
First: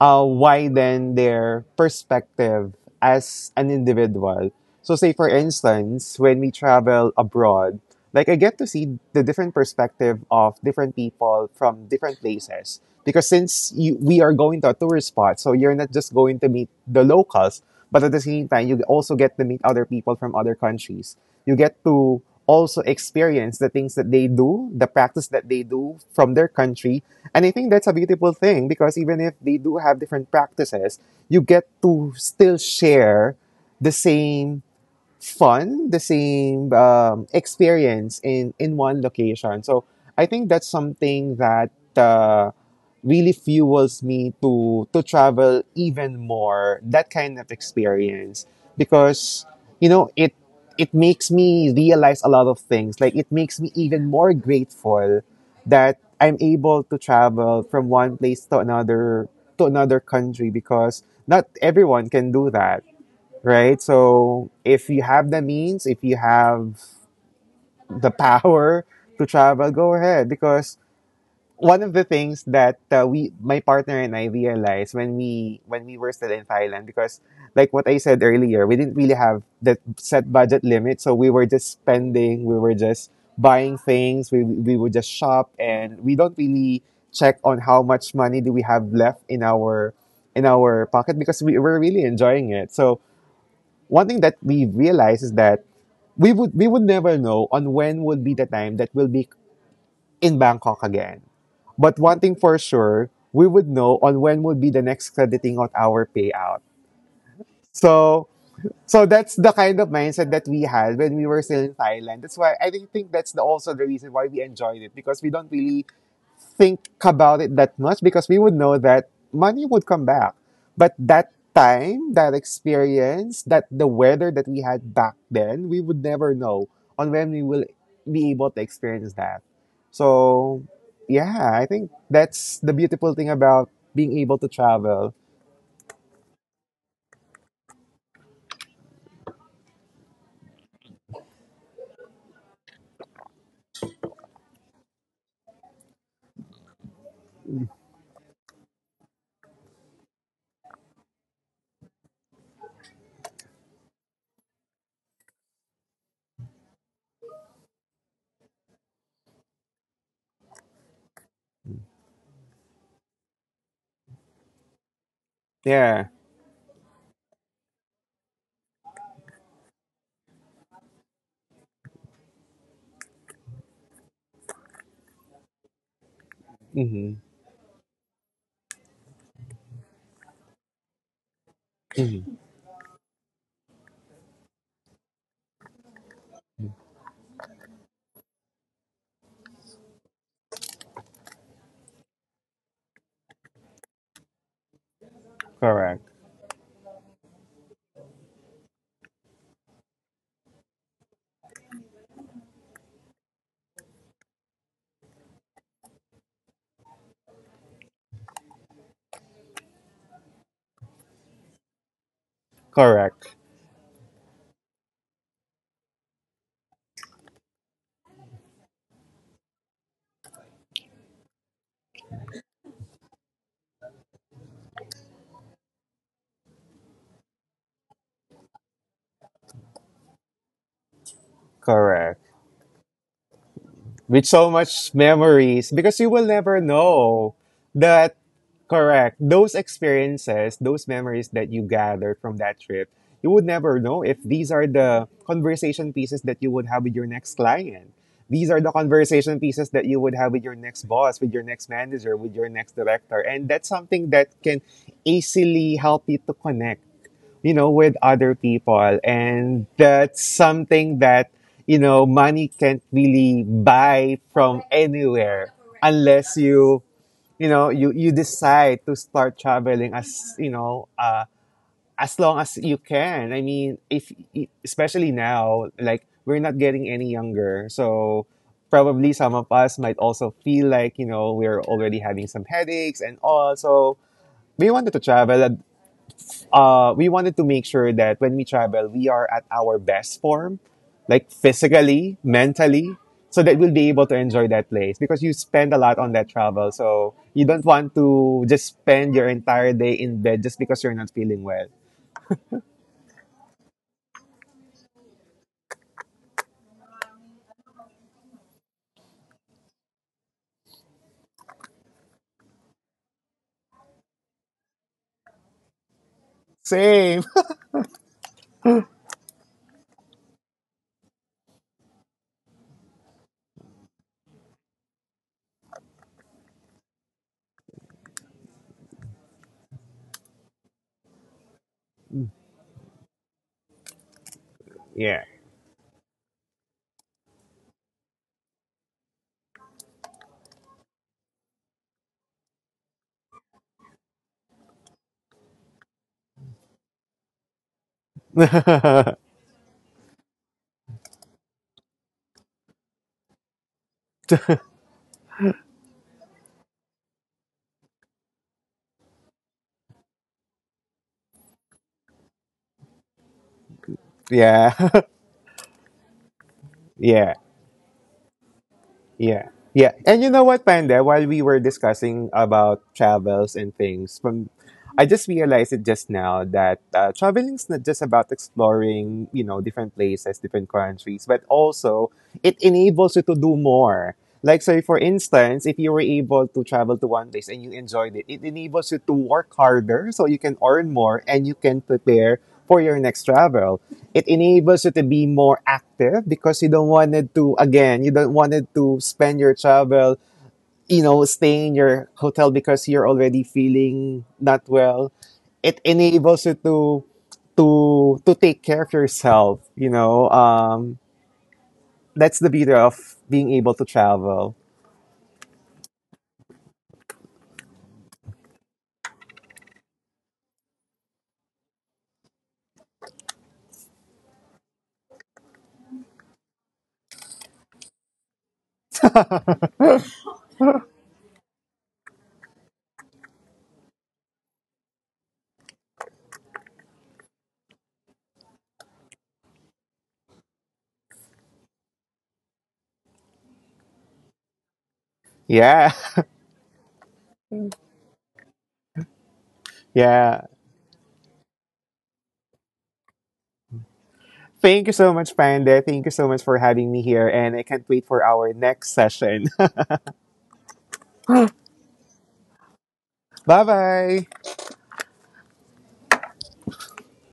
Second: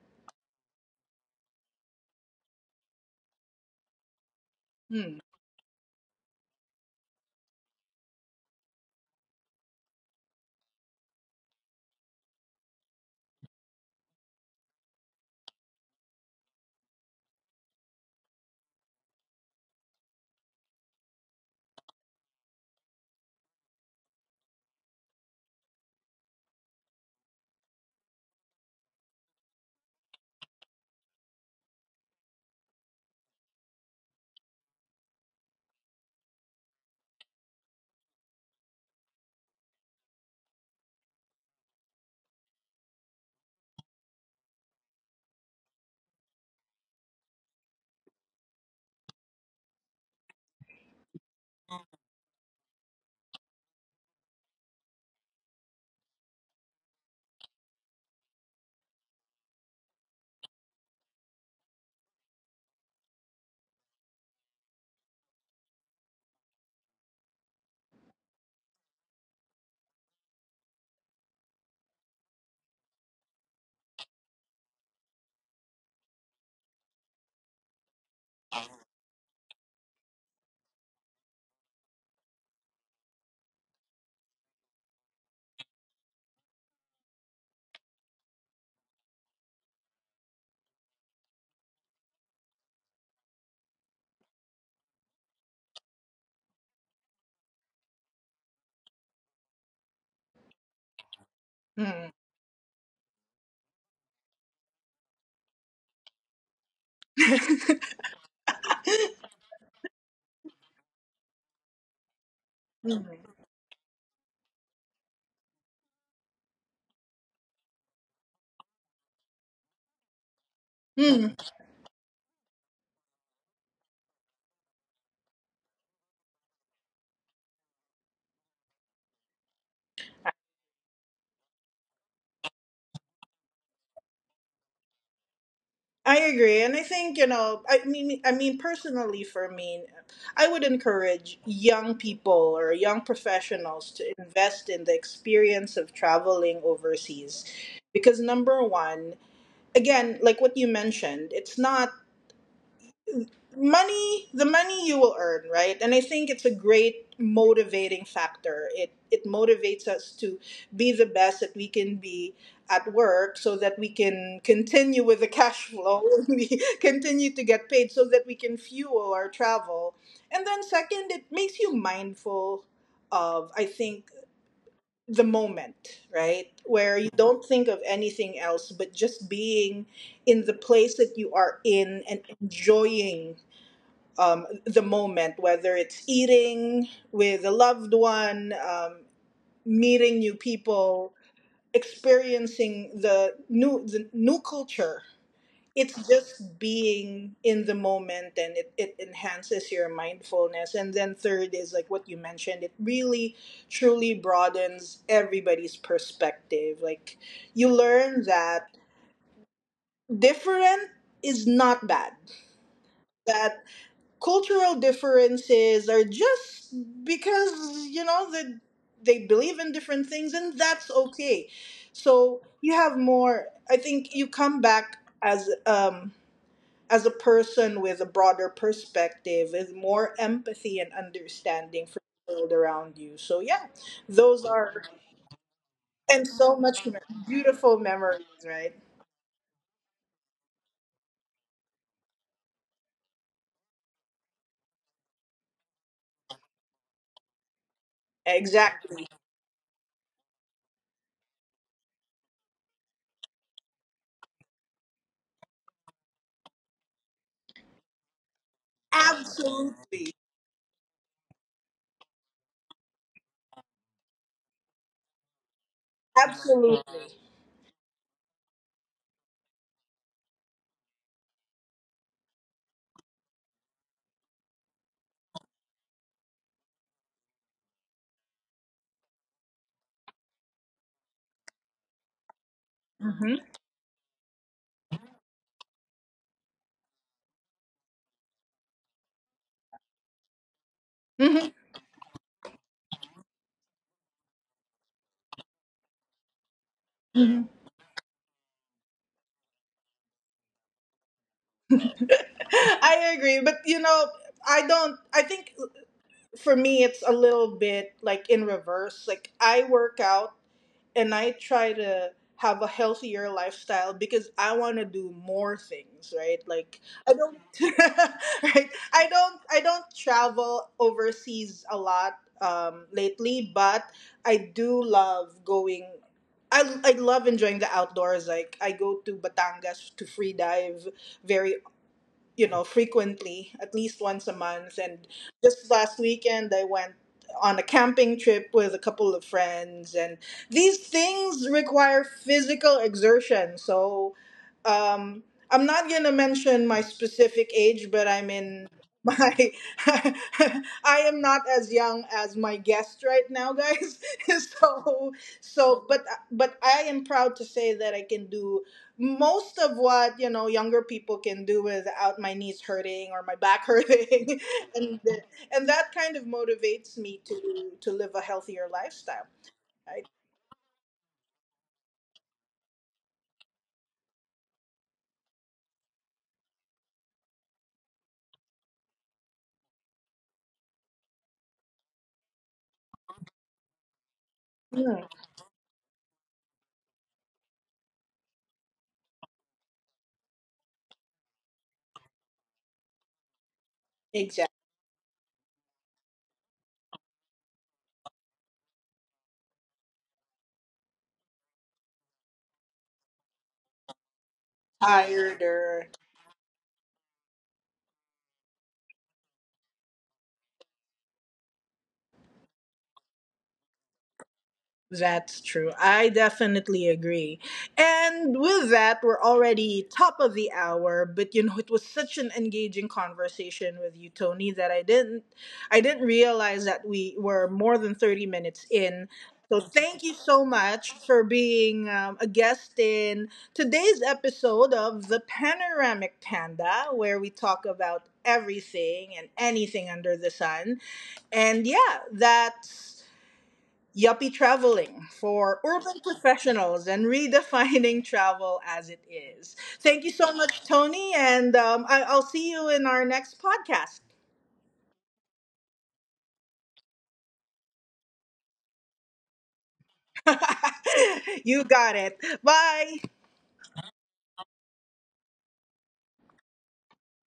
S2: uh, widen their perspective as an individual. So, say
S1: Hmm.
S2: for instance, when we travel abroad, like I get to see the different perspective of different people from different places. Because since you, we are going to a tourist spot, so you're not just going to meet the locals, but at the same time, you also get to meet other people from other countries. You get to also experience the things that they do, the practice that they do from their country. And I think that's a beautiful thing because even if they do have different practices, you get to still share the same fun, the same um, experience in in one location. So I think that's something that uh, really fuels me to to travel even more. That kind of experience because you know it it makes me realize a lot of things. Like it makes me even more grateful that I'm able to travel from one place to another to another country because not everyone can do that right? So if you have the means, if you have the power to travel, go ahead. Because one of the things that uh, we, my partner and I realized when we when we were still in Thailand, because like what I said earlier, we didn't really have the set budget limit, so we were just spending, we were just buying things, we we would just shop, and we don't really check on how much money do we have left in our in our pocket because we were really enjoying it. So one thing that we realized is that we would we would never know on when would be the time that we'll be in Bangkok again. But
S1: Hmm.
S2: one thing for sure, we would know on when would be the next crediting of our payout. So so that's the kind of mindset that we had when we were still in Thailand. That's why I think
S1: Hmm.
S2: think that's the, also the reason why we enjoyed it because we don't really think about it that much because we would know that money would come back. But that
S1: Hmm.
S2: time, that experience, that the weather that we had back then, we would never know on when we will be able to experience that. So, yeah, I think that's the beautiful thing about being able to travel.
S1: I agree, and I think, you know. I mean, I mean, personally, for me, I would encourage young people or young professionals to invest in the experience of traveling overseas, because number one, again, like what you mentioned, it's not money the money you will earn, right? And I think it's a great motivating factor. it it motivates us to be the best that we can be at work, so that we can continue with the cash flow.
S2: Yeah.
S1: We continue to get paid so that we can fuel our travel. And then second, it makes you mindful of, I think, the moment, right? Where you
S2: Mm-hmm.
S1: don't think of anything else but just being in the place that you are in and enjoying um, the moment, whether it's eating with a loved one, um, meeting new people, experiencing the new the new culture.
S2: Correct.
S1: It's just being in the moment, and it, it enhances your mindfulness. And then third is like what you mentioned. It really, truly broadens everybody's perspective. Like you learn that different is not bad.
S2: Correct.
S1: That cultural differences are just because, you know, that they believe in different things, and that's okay. So you have more, I think, you come back as um as a person with a broader perspective, with more empathy and understanding for
S2: Correct.
S1: the world around you. So yeah,
S2: With
S1: those
S2: so
S1: are
S2: much memories because you will
S1: and so
S2: never
S1: much me-
S2: know
S1: beautiful
S2: that
S1: memories, right?
S2: correct those experiences those memories that you gathered from that trip you would never know if these are the conversation pieces that you would have with your next client these are the
S1: Exactly.
S2: conversation pieces that you would have with your next boss with your next manager with your next director and that's something that can easily help you to connect you know, with other people. And
S1: Absolutely.
S2: that's something that, you know, money can't really buy from anywhere unless
S1: Absolutely.
S2: you, you know, you, you decide to start traveling as, you know, uh, as long as you can. I mean, if, especially now, like, we're not getting any younger. So, probably some of us might also feel like, you know, we're already having some headaches and
S1: Hmm.
S2: all. So, we wanted to travel uh, we wanted to make sure that when we travel, we are at our best form, like physically, mentally, so that we'll be able to enjoy that place because you spend a lot on that travel. So
S1: Hmm.
S2: you don't want to just spend your entire day in bed just because you're not feeling well.
S1: I agree, but you know, I don't. I think for me, it's a little bit like in reverse. Like I work out and I try to have a healthier lifestyle because I want to do more things, right? Like I
S2: Same.
S1: don't, right? I don't. I don't travel overseas a lot um, lately, but I do love going. I, I love enjoying the outdoors. Like I go to Batangas to free dive, very, you know, frequently, at least once a month. And
S2: Yeah.
S1: just last weekend, I went on a camping trip with a couple of friends. And these things require physical exertion. So um, I'm not going to mention my specific age, but I'm in my I am not as young as my guest right now, guys. So so but but I am proud to say that I can do most of what, you know, younger people can do is out my knees hurting or my back hurting.
S2: yeah.
S1: and and that kind of motivates me
S2: yeah.
S1: to to live a healthier lifestyle,
S2: Yeah. Yeah.
S1: right?
S2: And you know what, Panda, while we were discussing about travels and things, from I just realized it just now that uh, traveling is not just about exploring, you know, different places, different countries, but also it enables you to do more. Like, say, for
S1: Mm.
S2: instance, if you were able to travel to one place and you enjoyed it, it enables you to work harder so you can earn more and you can prepare for your next travel. It
S1: Exactly.
S2: enables you to be more active because you don't wanted to, again, you don't wanted to spend your travel, you know, stay in your hotel because you're already feeling not well.
S1: Tired.
S2: It enables you to, to, to take care of yourself, you know, um, that's the beauty of being able to travel.
S1: That's true. I definitely agree. And with that, we're already top of the hour, but you know, it was such an engaging conversation with you, Tony, that I didn't I didn't realize that we were more than thirty minutes in. So thank you so much for being um, a guest in today's episode of The Panoramic Panda, where we talk about everything and anything under the sun. And yeah, that's Yuppie traveling for
S2: Yeah.
S1: urban professionals and redefining travel as it is. Thank you so
S2: Yeah.
S1: much, Tony, and um, I- I'll see you in our next podcast.
S2: Thank you so much, Panda. Thank you so much for having me here. And I can't wait for our next session.
S1: You got it. Bye.
S2: bye bye.